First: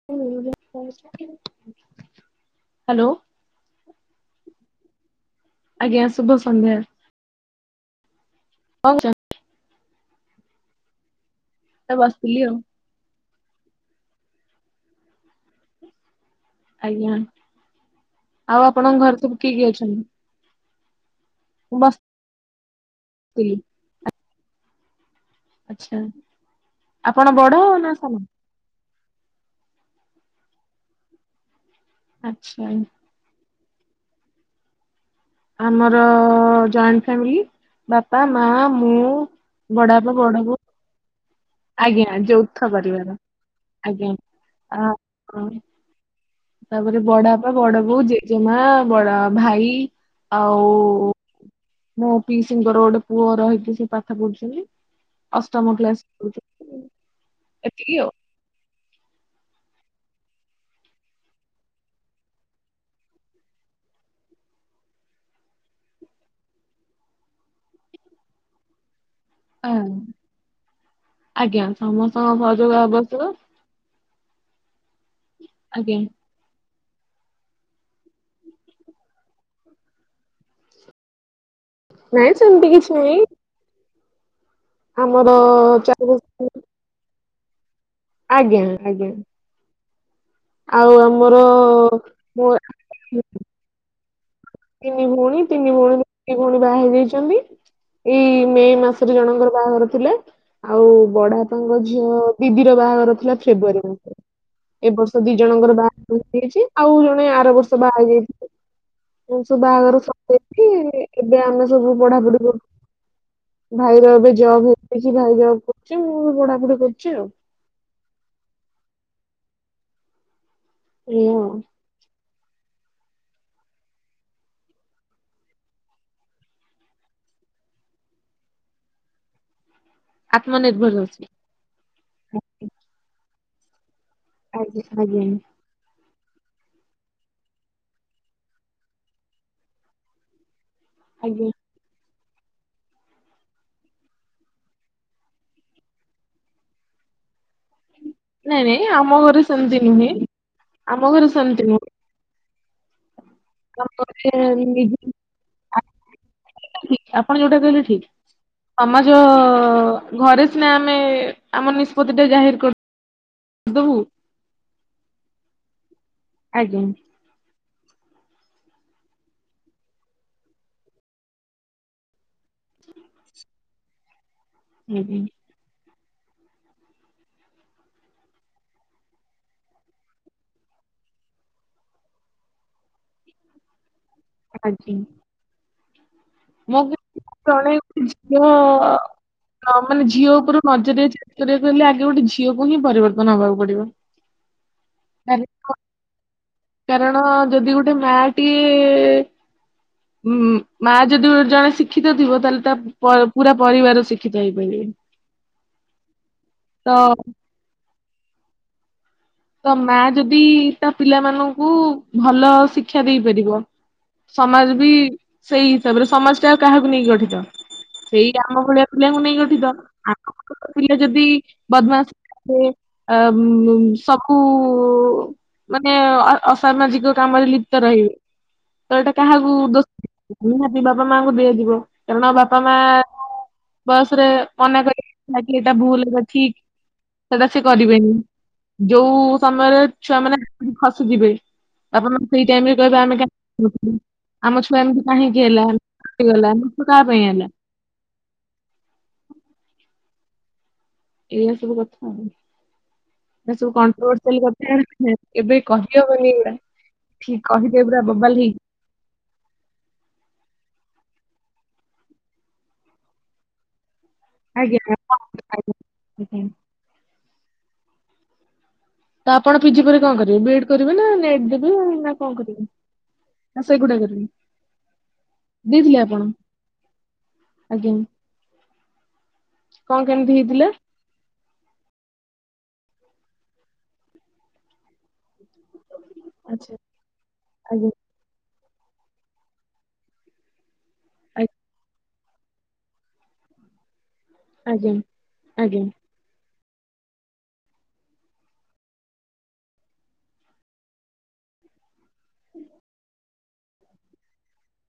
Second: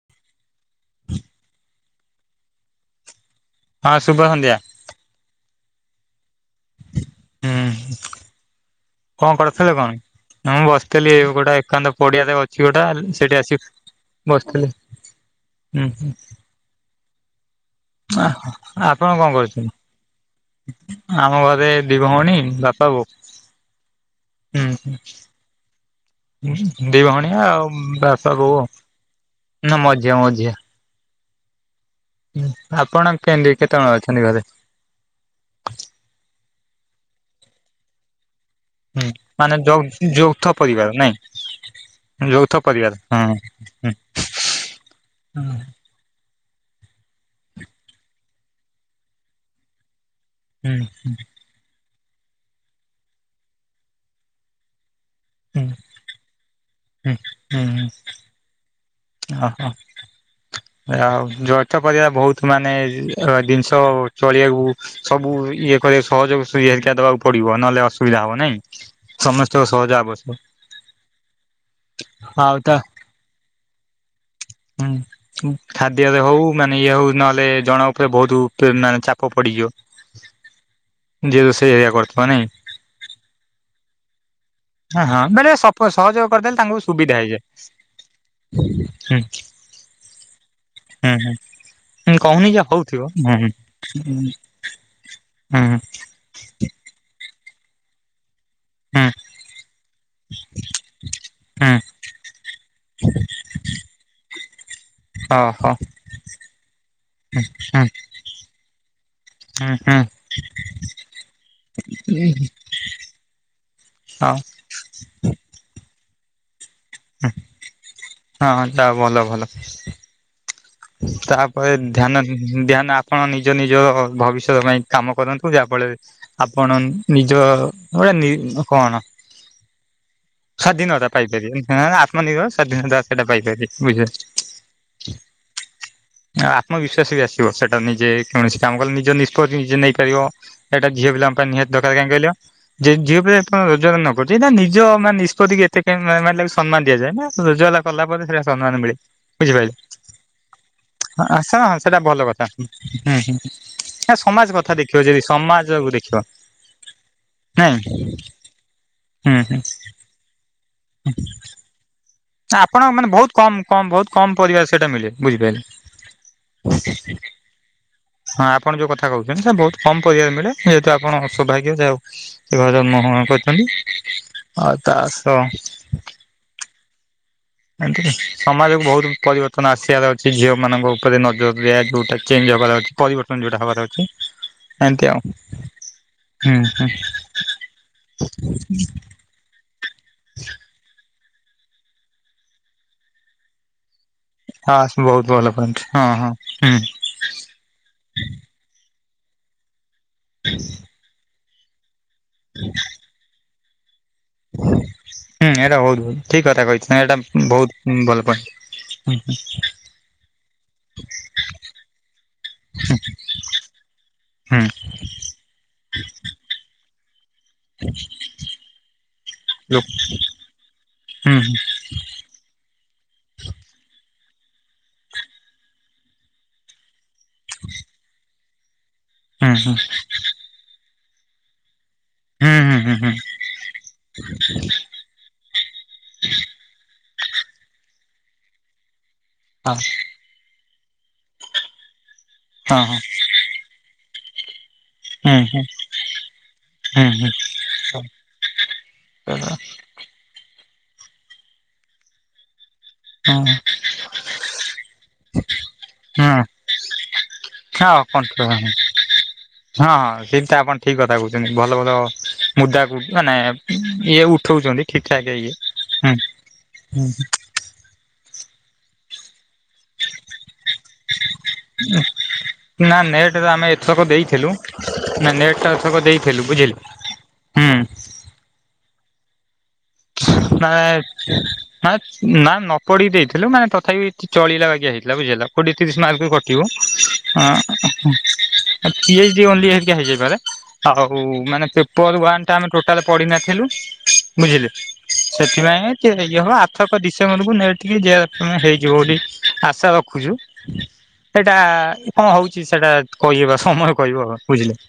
[unintelligible] Hello. ହଁ ଶୁଭ ସନ୍ଧ୍ୟା। ଆଜ୍ଞା ଶୁଭ ସନ୍ଧ୍ୟା। ଉଁ ହୁଁ। କଣ ଚ ନ୍? କଣ କରୁଥିଲେ କଣ ମୁଁ ବସିଥିଲି ଏ ଗୋଟେ ଏକାନ୍ତ କରୁଛନ୍ତି ପଡିଆରେ ବସିଥିଲି ଆଉ ଅଛି ଗୋଟା ସେଠି ଆସି ବସିଥିଲି ଉଁ ହୁଁ। ଆଜ୍ଞା ଆଉ ଆପଣଙ୍କ ଆପଣ ଘରେ କଣ ସବୁ କିଏ କରୁଛନ୍ତି? କିଏ ଅଛନ୍ତି? ଆମ ଘରେ ମୁଁ ଦି ଭଉଣୀ ବାପା ବୋଉ ବସିଥିଲି ଉଁ ହୁଁ। ଆଚ୍ଛା ଉଁ ହୁଁ ଦି‌ ଭ‌ଉଣୀ ଆପଣ ବଡ ଆଉ ନା ସାନ ବାପା ବୋଉ ଆଉ। ନା ମଝିଆ ମଝିଆ। ହୁଁ ଆଚ୍ଛା ଆପଣ କେମିତି କେତେ ଜଣ ଅଛନ୍ତି ଘରେ ‌‌‍‌? ଆମର ଜଏଣ୍ଟ ଫ୍ୟାମିଲି ବାପା ମା ମ ହୁଁ ମାନେ ଯୋ ଯୌଥ ପରିବାର ନାଇଁ? ଆଜ୍ଞା ଯୌଥ ପରିବାର ହୁଁ ଆଜ୍ଞା ଆ ଅଁ ହୁଁ ତାପରେ ବଡା ବାପା ବଡ ବୋଉ ଜେଜେମା ବଡ ଭାଇ। ଆଉ ହୁଁ ମୋ ପିଇସିଙ୍କର ଗୋଟେ ପୁଅ ରହିକି ସେ ପାଠ ପଢୁଛନ୍ତି। ଅଷ୍ଟମ କ୍ଲାସ୍ [unintelligible] ହୁଁ ହୁଁ ହୁଁ ଅ ହ। ଆଉ ଯୌଥ ପରିବାର ବହୁତ୍ ମାନେ ଅ ଜିନିଷ ଚଳିବାକୁ ସବୁ ଇଏ କରି ସହଯୋଗ ଇଏ ହେରିକା ଦବାକୁ ପଡିବ ନହେଲେ ଅସୁବିଧା ହବ ନାଇଁ? ସମସ୍ତେଙ୍କ ଆ ସହଯୋଗ ଆବଶ୍ୟ ଆଜ୍ଞା ସମସ୍ତଙ୍କ ଆଉ ତା ସହଯୋଗ ଆବଶ୍ୟକ। ହୁଁ ହୁଁ ଆଜ୍ଞା। ଖାଦ୍ୟରେ ହଉ ମାନେ ଇଏ ହଉ ନହେଲେ ଜଣ ଉପରେ ବହୁତ ପ୍ରେ ମାନେ ଚାପ ପଡିଯିବ। ଯଉ ରୋଷେଇ ହେରିକା କରିଥିବ ନାଇଁ? ତି କିଛି ନାହିଁ। ହଁ ହଁ ଆମର ମାନେ ସପ ଚାରି ସହଯୋଗ କରିଦେଲେ ବର୍ଷ- ତାଙ୍କୁ ସୁବିଧା ହେଇଯାଏ। ଆଜ୍ଞା ଆଜ୍ଞା। ଆଉ ହୁଁ ହୁଁ ଆମର ହୁଁ ମୋ କହୁନି ଯେ ହଉଥିବ ‌ହୁଁ ହୁଁ ଉଁ ତିନି ଭଉଣୀ ତିନି ଭଉଣୀ ଦି ଭଉଣୀ ବାହା ହେଇଯାଇଛନ୍ତି। ଏଇ ମେ ହୁଁ ମାସରେ ଜଣଙ୍କର ବାହାଘର ଥିଲା। ଆଉ ବଡ ହୁଁ ବାପାଙ୍କ ଝିଅ ଦିଦିର ବାହାଘର ଥିଲା ଫେବୃଆରୀ ମାସରେ। ଏ ବର୍ଷ ଦି ଓହୋ ଜଣଙ୍କର ବାହାଘର ହେଇଯାଇଛି ଆଉ ଜଣେ ଆର ବର୍ଷ ହୁଁ ବାହା ହେଇଯାଇଛି। ଏ ସବୁ ହୁଁ ବାହାଘର ସରିକି ଏବେ ଆମେ ସବୁ ପଢାପଢି ହୁଁ କରୁୁ ଭାଇର ଏବେ ହଁ ଜବ୍ ହେଇଯାଇଛି ଭାଇ ଜବ୍ କରୁଛି ମୁଁ ପଢାପଢି କରୁଛି ଆଉ। ହଁ ତା ଭଲ ଭଲ ଏଇଆ ଆଉ। ତାପରେ ଧ୍ୟାନ ଧ୍ୟାନ ଆପଣ ନିଜ ନିଜ ଭବିଷ୍ୟତ ପାଇଁ କାମ କରନ୍ତୁ ଯାହାଫଳରେ ଆପଣ ନିଜ ଗଟେ ନି କଣ? [inaudible] ସ୍ୱାଧୀନତା ଆତ୍ମନିର୍ଭରଶୀଳ। ପାଇପାରିବେ ଆଁ ଆତ୍ମନିର୍ଭର ସ୍ୱାଧୀନତା ସେଇଟା ପାଇପାରିବେ ବୁଝିଲେ। ଆଜ୍ଞା ଆଜ୍ଞା। ଆତ୍ମବିଶ୍ୱାସ ବି ଆସିବ ସେଟା ନିଜେ କୌଣସି କାମ କଲେ ନିଜ ନିଷ୍ପତ୍ତି ନିଜେ ନେଇପାରିବ। ଏଇଟା ଝିଅ ପିଲାଙ୍କ ଆଜ୍ଞା ପାଇଁ ନିହାତି ଦରକାରେ କାଇଁ କହିଲ? ଯେ ଝିଅ ପିଲା ଯେପର୍ଯ୍ୟନ୍ତ ରୋଜଗାର ନ କରୁଛି ନିଜ ମାନେ ନିଷ୍ପତ୍ତି ଏତେ କାଇଁ ମା ମା ସମ୍ମାନ ଦିଆଯାଏ ନା ରୋଜଗାଲ କଲା ପରେ ସେଟା ସମ୍ମାନ ମିଳେ ବୁଝିପାରିଲ। ହୁଁ ହୁଁ। [unintelligible] ସେଇଟା ଭଲ କଥା ହୁଁ ଆମ ହୁଁ। ଘରେ ସମାଜ କଥା ନିଜେ ଦେଖିବ ଯଦି ସମାଜକୁ ଦେଖିବ। ଆପଣ ଯୋଉଟା ନାଇଁ କହିଲେ ଠିକ। ସମାଜ ହୁଁ ହୁଁ ଘରେ ସିନା ଆମେ ଆମ ନିଷ୍ପତି ନା ଆପଣ ମାନେ ବହୁତ କମ କମ ବହୁତ କମ ପରିବାରେ ସେଇଟା ମିଳେ ବୁଝିପାରିଲେ। ଆଜ୍ଞା [inaudible] ହଁ ଆପଣ ଯୋଉ କଥା କହୁଚନ୍ତି ସେ ବହୁତ କମ ପରିବାରେ ମିଳେ ଯେହେତୁ ଆପଣ ସୌଭାଗ୍ୟ ଯା ହଉ [unintelligible] କରିଚନ୍ତି ଆଉ ତା ଆଜ୍ଞା ସହ ଏତି ସମାଜକୁ ବହୁତ ପରିବର୍ତ୍ତନ ଆସିବାର ଅଛି ଝିଅ ମାନଙ୍କ ଉପରେ ନଜର ଦିଆ ଯଉଟା ଚେଞ୍ଜ ହେବାର ଅଛି। ପରିବର୍ତ୍ତନ ଯେଉଁଟା ହେବାର ଅଛି ଏମିତି ଆଉ। ହୁଁ ହୁଁ ମଁ [unintelligible] ଝିଅ ହଁ ମାନେ ଝିଅ ଉପରୁ ନଜରିଆ ଚେଞ୍ଜ୍ କରିବାକୁ ହେଲେ ଆଗେ ଗୋଟେ ଝିଅକୁ ହିଁ ପରିବର୍ତ୍ତନ ହବାକୁ ପଡିବ। ହଁ ସେ ବହୁତ କାରଣ ଭଲ ପାଆନ୍ତି ହଁ ହଁ ହୁଁ। କାରଣ ଯଦି ଗୋଟେ ମା ଟିଏ ମା ଯଦି ଜଣେ ଶି କ୍ଷିତ ଥିବ, ତାହେଲେ ତା ପ-ପୁରା ପରିବାର ଶି ହୁଁ ଏଇଟା ବହୁତ ଠିକ କଥା କହିଚ। ତ ଏଇଟା ବହୁତ ଭଲ ପଏଣ୍ଟ। ହୁଁ ହୁଁ। ତା ମା ଯଦି ତା ପିଲା ମାନଙ୍କୁ ଭଲ ଶିକ୍ଷା ଦେଇପାରିବ ହୁଁ ସମାଜ ବି ସେଇ ହିସାବରେ ସମାଜ ଟା ଆଉ କାହାକୁ ନେଇକି ଗଠିତ? ସେଇ ଆମ ଭଳିଆ ପିଲାଙ୍କୁ ନେଇକି ଗ ଠିତ। ହୁଁ ଆମ ପିଲା ଯଦି ହୁଁ ବଦମାସ ହେବେ ଅ ସବୁ ମାନେ ଅ-ଅସାମାଜିକ କାମରେ ଲିପ୍ତ ରହିବେ ତ ଏଇଟା ହୁଁ କାହାକୁ ହୁଁ ଦୋଷ ନିହାତି ବାପା ମାଙ୍କୁ ଦିଆଯିବ। କାରଣ ବାପା ମା ଯୋଉ ବୟସରେ ମନା କରିବେ ନା କି ଏଇଟା ଭୁଲ ଏଇଟା ଠିକ୍, ସେଟା ସେ କରିବେନି। ଯୋଉ ସମୟରେ ଛୁଆ ମାନେ ହାତରୁ ଖସିଯିବେ। ବାପା ମା ସେଇ ଟାଇମରେ କହିବେ ଆମେ କାହିଁକି [unintelligible] ଆମ ଛୁଆ ଏମିତି କାହିଁକି ହେଲା ହେଇଗଲା ଦୋଷ କାହା ପାଇଁ ହେଲା? [inaudible] ଏଇଆ ସବୁ କଥା ଆଉ। ଏ ସବୁ କ୍ୟାଣ୍ଟ୍ରୋବର୍ଷିଆଲି କଥା ଏବେ ହଁ କହିହବନି ଏଗୁଡା। ଠିକ କହିଦେ ହଁ ପୁରା ବୋବାଲ କଣ୍ଟ୍ରୋଲ ହେଇ ହଁ ହଁ ସେଇଟା ଆପଣ ଠିକ କଥା କହୁଚନ୍ତି ଭଲ ଭଲ ମୁଦାକୁ ମାନେ ଇ ଉ ଉଠଉଚନ୍ତି ଆଜ୍ଞା ଠିକ ଠାକ ହେଇକି ହୁଁ ହୁଁଁ। ତ ଆପଣ ପିଜି ପରେ କଣ କରିବେ? ବି ଏଡ କରିବେ ନା ନେ ନା ନେଟ ତ ହଁ ଆମେ ସେଗୁଡା ଏଥରକ କରିବି ଦେଇଥିଲୁ। ନା ନେଟ ତା ଆର ଦେଇଥିଲେ ଥରକ ଆପଣ ଦେଇଥିଲୁ। ବୁଝିଲେ? ହୁଁ ଆଜ୍ଞା। କଣ କେମିତି? [unintelligible] ହେଇଥିଲା? ହାସ୍ ନା ନ ପଢି ଦେଇଥିଲୁ ନା ତଥାପି ଚ ଚଳିଲା ବାଗିଆ ହେଇଥିଲା ବୁଝିହେଲା। କୋଡିଏ ତିରିଶ ମାର୍କ ରୁ କ ଆଚ୍ଛା [unintelligible] ଆଜ୍ଞା। ଆଁ ଆ ପି ଏଚ ଡି ଓନଲି ହେରିକା ହେଇଯାଇପାରେ। ଆଉ ଆ- ମାନେ ପେପର ୱାନ ଟା ଆମେ ଟୋଟାଲ ପଢିନଥିଲୁ। ବୁଝିଲେ? ଆଜ୍ଞା ଆଜ୍ଞା ସେଥିପାଇଁ ଚିଅ ହେଇଯିବ ହଁ ଆର ଥରକ ଡିସେମ୍ବରକୁୁ ନେଟ୍ କି ଜେ ଆର୍ ଏଫ୍ ତମେ ହେଇଯିବ ବୋଲି ଆଶା ରଖୁଚୁ। ଏଇଟା କଁ ହଉଚି ସେଟା କହିହବା ସମୟ କହିବ, ବୁଝିଲେ?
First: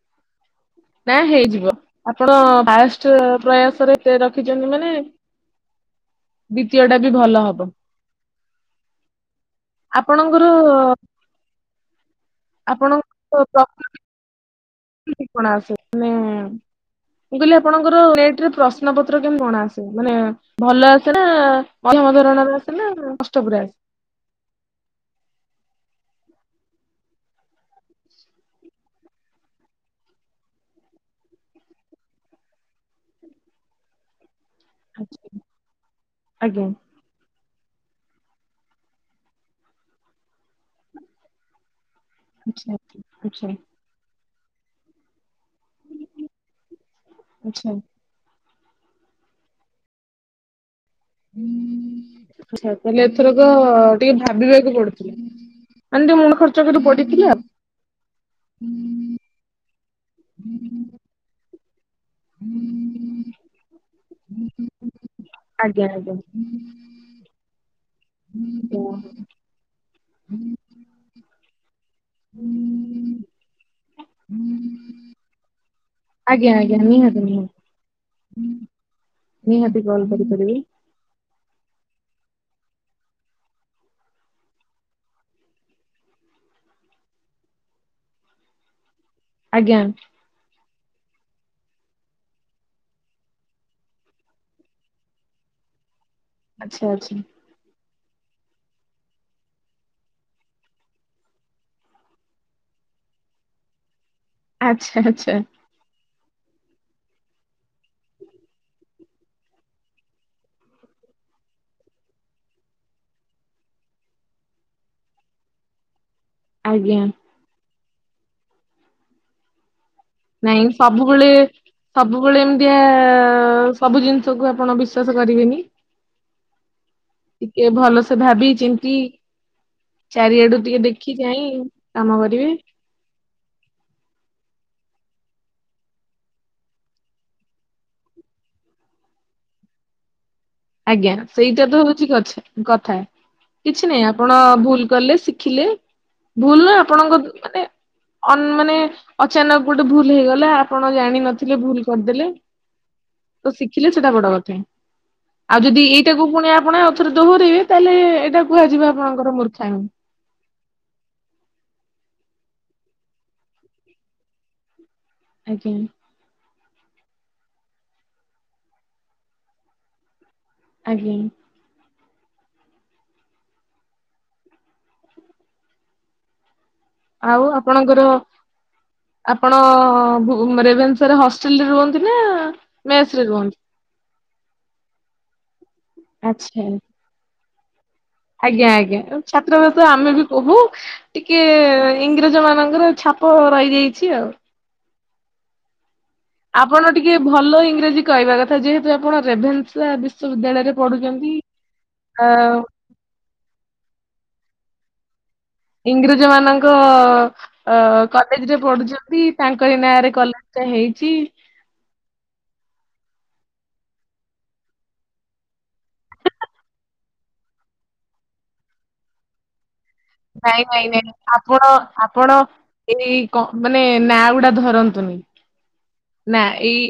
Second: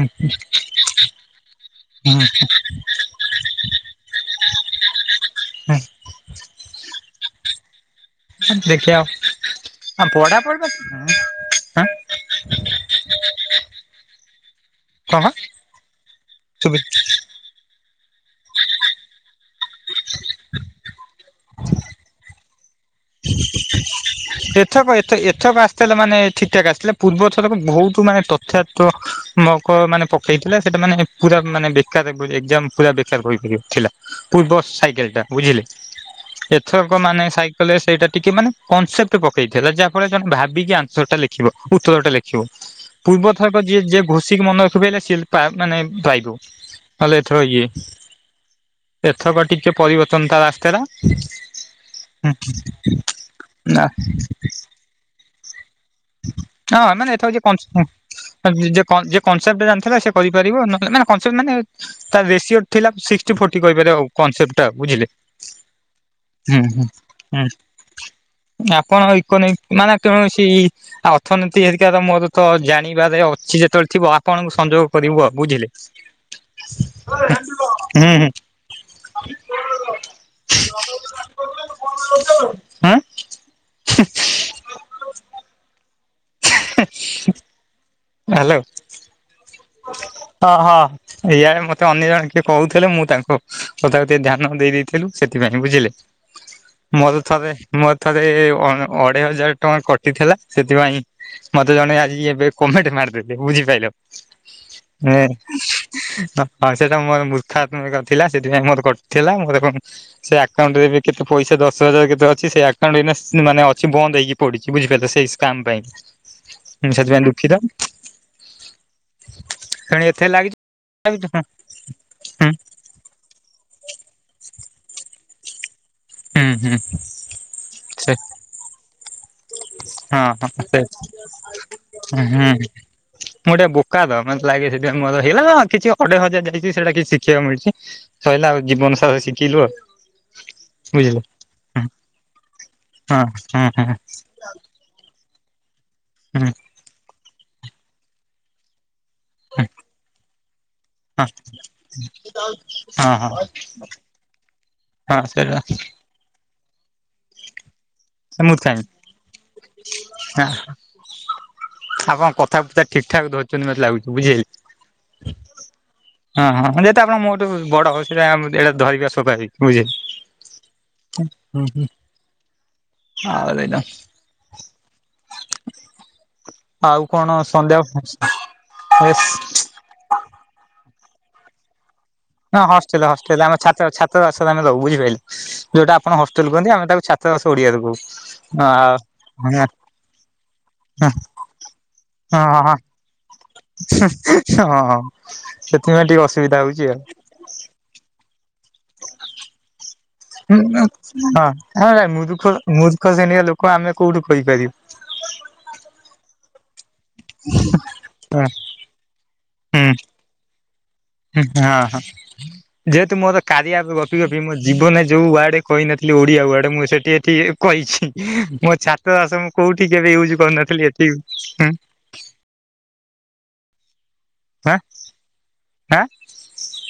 ହୁଁ ହୁଁ। ନାଁ ହେଇଯିବ। ଆପଣ ଫାଷ୍ଟ ପ୍ରୟା ତରେ ଏତେ ରଖିଚନ୍ତି ମାନେ ଦ୍ଵିତୀୟଟା ବି ଭଲ ହବ। ଦେଖିଆ ଆଉ ଆ ଆପଣଙ୍କର ପଢ଼ାପଢ଼ି ପା ଉଁ ଆପଣ ତ ପ୍ରକୃତି [inaudible] ଇ ଇକଣ ଆସେ ନେ ସେବି ମୁଁ କହିଲି ଆପଣଙ୍କର ନେଟ୍ ରେ ପ୍ରଶ୍ ନ ପତ୍ର କେମି କଣ ଆସେ? ମାନେ ଭଲ ଆସେ ନାଁ ମଧ୍ୟମ ଧରଣରେ ଆସେ ନାଁ କଷ୍ଟ ପୁରା? ଏଥରକ ଏତେ ଏଥରକ ଆସିଥିଲା ମାନେ ଠିକ୍ ଠାକ୍ ଆସିଥିଲା। ପୂର୍ବ ଥରକ ବହୁତ ମାନେ ତ ଥା ତ ମକ ମାନେ ପକେଇଥିଲେ, ସେଟା ମାନେ ପୁରା ମାନେ ବେକାର ବୋର୍ ଏକ୍ଜାମ ପୁରା ବେ ତାର କହିଥିଲି ଥିଲା। ପୂର୍ବ ସାଇକେଲ୍ ଟା ଆଚ୍ଛା। ବୁଝିଲେ? ଆଜ୍ଞା ଏଥରକ ମାନେ ସାଇ ହେଲେ ସେଇଟା ଟିକେ ମାନେ କନସେପ୍ଟ ପକେଇଥିଲା, ଯାହା ଫଳରେ କି ଆମେ ଭାବିକି ଆନସର୍ ଟା ଲେଖିବ, ଉତ୍ତରଟା ଲେ ଖିବ। ଆଚ୍ଛା ପୂର୍ବ ଆଚ୍ଛା ଥରକ ଯିଏ ଯେ ଘୋଷିକି ମନ ରଖିପାଇଲା ସିଏଲ୍ ପା ମାନେ ପାଇବ। ହଲେ ଏଥର ଇଏ, ଆଚ୍ଛା। ଏଥରକ ଟିକେ ପରିବର୍ତ୍ତନ ତାର ଆସିଥେଲା। ଆଚ୍ଛା ତାହେଲେ ଏଥରକ ଟିକେ ଭାବିବାକୁ ପଡ଼ୁଥୁଲା। ମାନେ ଟିଏ ମୁଣ୍ଡ ଖର୍ଚ୍ଚ କରି ପଡ଼ିଥିଲା। [unintelligible] ହଁ। ଆଉ ଯିଏ କ ଯିଏ କନସେପ୍ଟ ଜାଣିଥେଲା ସେ କରିପାରିବ ନହେଲେ ନାଁ କନସେପ୍ଟ ମାନେ ତା ରେସିଓ ଥିଲା ସିକ୍ସଟି ଫୋଟି କହିପାରିଅ ଆଉ କନସେପ୍ଟଟା, ବୁଝିଲେ? ଆଜ୍ଞା ଆଜ୍ଞା। ହୁଁ ହୁଁ ଉଁ ଆପଣ ଇକୋନୋଇ ମାନେ କୌଣସି ଅର୍ଥନୀତି ହେରିକାର ମୋର ତ ଜାଣିବାରେ ଅଛି ଯେତେବେଳେ ଥିବ ଆ ପଣଙ୍କୁ ସଂଯୋଗ କରିବୁ ଆ ବୁଝିଲେ? ଆଜ୍ଞା ଆଜ୍ଞା ନିହାତି ହୁଁ ନିହା ହୁଁ ନିହାତି କଲ୍ କରିପାରିବି। ଆଁ [inaudible] ହାଲୋ ଆଜ୍ଞା ହଁ ହଁ। ଇଆଡ଼େ ମତେ ଅନ୍ୟ ଜଣେ କିଏ କହୁଥିଲେ ମୁଁ ତାଙ୍କୁ କଥାକୁ ତିଏ ଧ୍ୟାନ ଦେଇ ଦେଇଥିଲୁ ସେଥିପାଇଁ, ବୁଝିଲେ? ଆଚ୍ଛା ଆଚ୍ଛା। ମୋର ଥରେ ମୋର ଥରେ ଅ ଅଢ଼େଇ ହଜାର ଟଙ୍କା କଟିଥିଲା ସେଥିପାଇଁ ମତେ ଜଣେ ଆଜି ଏବେ କମେଟ ମାରଦେଲେ ବୁଝି ପାଇଲ? ଆଚ୍ଛା ଏଁ ଆଚ୍ଛା ହ ହ ସେଟା ମୋର ମୂର୍ଖାତ୍ମକ ଥିଲା ସେଥିପାଇଁ ମୋର କଟିଥିଲା ମୋର କ ସେ ଆକାଉଣ୍ଟରେ ଏବେ କେତେ ପଇସା ଦଶ ହଜାର କେତେ ଅଛି ସେ ଆକାଉଣ୍ଟ ଏଇନା ମାନେ ଅଛି ବନ୍ଦ ହେଇକି। ପଡ଼ିଚି ବୁଝି ପାଇଲ ସେଇ ସ୍କ୍ୟାମ୍ ପାଇଁ ଉଁ ଆଜ୍ଞା ସେଥିପାଇଁ ଦୁଃଖିତ। ତେଣୁ ଏଥିରେ ଲାଗିଛି ନାଇଁ ସବୁବେଳେ ସବୁବେଳେ ହୁଁ ଏମିତିଆ ସବୁ ଜିନିଷକୁ ଆପଣ ବିଶ୍ଵାସ କରିବେନି। ହୁଁ ହୁଁ। ଟିକେ ସେ ଭଲସେ ଭାବି ଚିନ୍ତି ହଁ ହଁ ଚାରିଆଡ଼ୁ ସେ ଟିକେ ଦେଖି ଚାହିଁ କାମ ହୁଁ ହୁଁ କରିବେ। ମୁଁ ଅଟେ ବୋକା ତ ମତେ ଲାଗେ ସେଥିପାଇଁ ମୋର ହେଇଲା ତ କିଛି ଅଡ଼େଇ ହଜାର ଯାଇଛି ସେଇଟା କିଛି ଶିଖିବାକୁ ମିଳିଚି। ସଇଲା ଆଉ ଜୀବନ ସରା ଶିଖିଲୁ ଆଉ। ଆଜ୍ଞା ବୁଝିଲେ ସେଇଟା ତ ହଁ ହଉଚି କଛ୍ କଥା ହଁ ହଁ ହଁ କିଛି ନାଇଁ ଆ ଆପଣ ଭୁଲ୍ କଲେ ଶିଖିଲେ ହଁ ଭୁଲ୍ ନା ଆପଣଙ୍କ ମାନେ ମାନେ ଅଚାନକ ଗୋଟେ ଭୁଲ ହେଇଗଲା। ଆପଣ ହଁ ଜାଣିନଥିଲେ ଭୁଲ କରିଦେଲେ ହଁ ତ ଶିଖିଲେ ସେଟା ବଡ କଥା। ହଁ ସେଇଟା ଆଉ ଯଦି ଏଇଟା କୁ ଫୁଣି ଆପଣ ଆଉ ଥରେ ଦୋହରାଇବେ ତାହେଲେ ଏଇଟା କୁହାଯିବ ଆପଣଙ୍କର ମୂର୍ଖାମି। ହ [inaudible] ଆପଣ କଥାବୃତା ଠିକ୍ ଠାକ୍ ଧରିଛନ୍ତି ମତେ ଲାଗୁଛି ବୁଝିଲେ। ଆଜ୍ଞା ହଁ ହଁଁ ଜେହେତୁ ଆପଣ ମୋ ଠୁ ବଡ ସେଟା ଏଇଟା ଧରିବା ସୋଭାବିକ୍ ବୁଝିଲେ। ଆଜ୍ଞା ହୁଁ ହୁଁ [inaudible] ହଦିନ କଣ ଆଉ ସନ୍ଧ୍ୟା ଆପଣଙ୍କର ଆପଣ ରେଭନସାର ହଷ୍ଟେଲରେ ରୁହ ହଁ ହଷ୍ଟେଲ ହଷ୍ଟେଲ ଆମଛା ଛାତ୍ର ବାସ ରହୁ ବୁଝିପାରିଲେ ଯଉଟା ଆପଣ ହଷ୍ଟେଲ ଆଚ୍ଛା କୁହନ୍ତି ଆମେ ତାକୁ ଛାତ୍ରବାସ ଓଡିଆରେ କହୁ। ଆଜ୍ଞା ଆଜ୍ଞା ଆଉ ଛାତ୍ରାବାସ ଆମେ ବି କହୁ। ହଁ ଟିକେ ହଁ ଇଂରେଜ ମାନଙ୍କର ଛାପ ରହିଯାଇଛି ଆଉ। ହଁ ହଁ ସେଥିପାଇଁ ଟିକେ ଅ ଆପଣ ଟିକେ ଭଲ ଇଂରାଜୀ କହିବା କଥା ଯେହେତୁ ଆପଣ ରେଭେନ୍ସ ହୁଁ ହଁ ଆ ମୂଖ ମୂର୍ଖ ଶ୍ରେଣୀଆ ଲୋକ ଆମେ କୋଉଠୁ କହିପାରିବୁ। ଇଂରେଜ ମାନଙ୍କ ଅ କଲେଜରେ ହଁ ପଢୁଛନ୍ତି। ତାଙ୍କରି ହୁଁ ନାଁ ରେ କଲେଜ ଟା ହେଇଛି। ହଁ ହଁ ଯେହେତୁ ମୋର କାରିଆ ଗପି ଗପି ମୋ ଜୀବନରେ ଯୋଉ ୱାର୍ଡ କହିନଥିଲି ଓଡିଆ ୱାର୍ଡ ମୁଁ ସେଠି ଏଠି କହିଛି ମୋ ଛାତ୍ରବାସ ମୁଁ କୋଉଠି କେବେ ୟୁଜ୍ ନାଇଁ ନାଇଁ କରୁନଥିଲି ନାଇଁ ଏଠି ଆପଣ ଆପଣ ଏଇ କପ ମାନେ ନାଁ ଗୁଡା ଆଁ ଧରନ୍ତୁନି ଆଁ ନାଁ ଏଇ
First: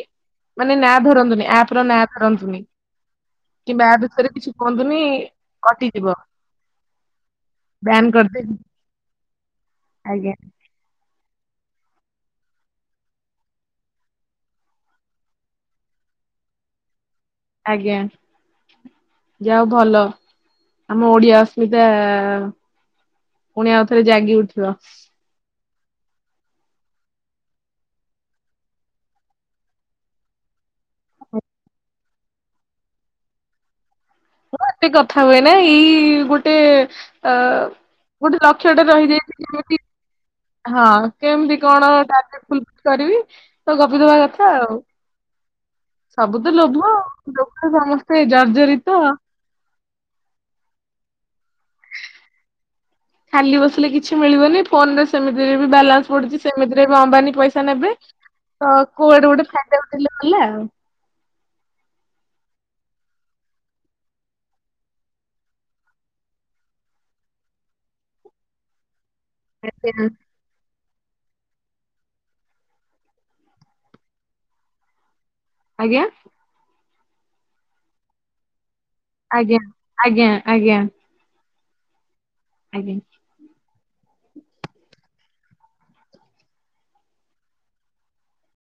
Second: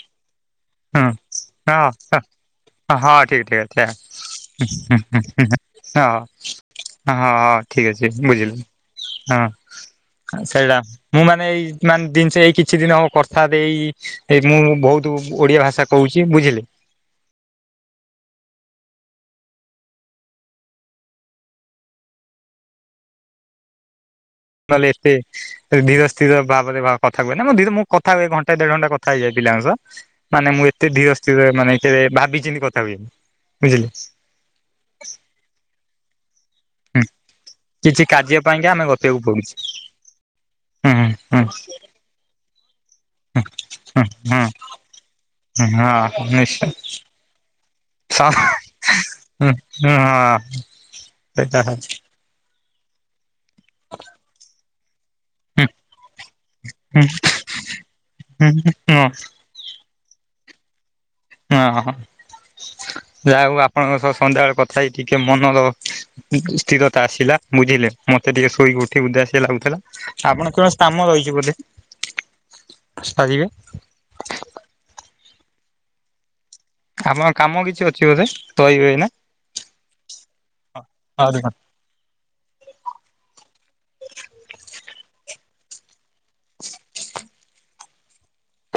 ମାନେ ନାଁ ହଁ ଧରନ୍ତୁନି ଆପ ର ନାଁ ହଁ ଧରନ୍ତୁନି। ହଁ ହଁ ଠିକ କିମ୍ବା ଠିକ ଆ ବିଷୟରେ କିଛି ଅଛି ହିଁ ହିଁ କୁହନ୍ତୁନି ହଁ କଟିଯିବ ହଁ ହଁ ଠିକ ବ୍ୟାନ୍ ଅଛି କରିଦେବି ବୁଝିଲି ଆଜ୍ଞା ହଁ ସେଇଟା ମୁଁ ମାନେ ଏଇ ମାନେ ଜିନିଷ ମାନେ ଏଇ କିଛି ଦିନ କଥା ଦେଇ ମୁଁ ବହୁତ ଓଡ଼ିଆ ଭାଷା କହୁଛି ବୁଝିଲେ ଆଜ୍ଞା। ଯା ହଉ ଭଲ ଆମ ଓଡିଆ ଅସ୍ମିତା ଆ ପୁଣି ଆଉଥରେ ଜାଗି ଉଠି ନହେଲେ ଏତେ ଧୀର ସ୍ଥିର ଭାବରେ କଥା କୁହେନା ମୁଁ ଧରେ ମୁଁ କଥା ହୁଏ ଘଣ୍ଟାଏ ଦେଢ ଘଣ୍ଟା କଥା ହେଇଯାଏ ପିଲାଙ୍କ ସହ ମାନେ ମୁଁ ଏତେ ଧିର ସ୍ଥିର ମାନେ କେବେ ଭାବି ଚିନ୍ତି କଥା ହୁଏନି ବୁଝିଲେ ମୁଁ ଏତେ କଥା ହୁଏନା ଏଇ ଗୋ ଗୋଟେ ହୁଁ ଅ କିଛି ଗୋଟେ କାର୍ଯ୍ୟ ପାଇଁକା ଲକ୍ଷ୍ୟ ଆମେ ଟା ଗପିବାକୁ ରହିଯାଇଚି ପଡୁଛି କେମିତି ହଁ ହୁଁ ହୁଁ କେମିତି ହୁଁ କଣ ଟାର୍ଗେଟ ଫୁଲ ଫିଲ କରିବି ତ ଗପି ଦବା ହୁଁ। କଥା ଆଉ। ହଁ ସବୁ ତ ଲୋଭ ଆଉ ଲୋଭରେ ନିଶ୍ଚୟ ସମସ୍ତେ ହା ଜର୍ଜରିତ। [unintelligible] ହୁଁ ହୁଁ ହଁ ସେଇଟା ହ ଖାଲି ବସିଲେ କିଛି ମିଳିବନି ଫୋନ ରେ ସେମିତିରେ ହୁଁ ବି ବାଲାନ୍ସ ପଡିଛି ସେମିତିରେ ହୁଁ ଅମ୍ବାନୀ ପଇସା ନେବେ ତ ହୁଁ କୁଆଡେ ଗୋଟେ ଫାଇଦା ଉଠେଇଲେ ଗଲା। ହଁ ଅଁ ଯାହା ହଉ ଆପଣଙ୍କ ସହ ସନ୍ଧ୍ୟାବେଳେ କଥା ହେଇି ଟିକେ ମନର ସ୍ଥିରତା ଆସିଲା ବୁଝିଲେ ମତେ ଟିକେ ଶୋଇ ଟିଏ ଉଦାସିଆ ଲାଗୁଥିଲା, ଆପଣଙ୍କ କାମ ରହିଛି ବୋଧେ! ସାରିବେ। ଆଜ୍ଞା। ଆପଣଙ୍କ କାମ କିଛି ଅଛି ବୋଧେ! ରହିବେ ଏଇନା! ଆଜ୍ଞା, ଆଜ୍ଞା, ଆଜ୍ଞା। ଆଉ ଦେଖା। ଆଜ୍ଞା।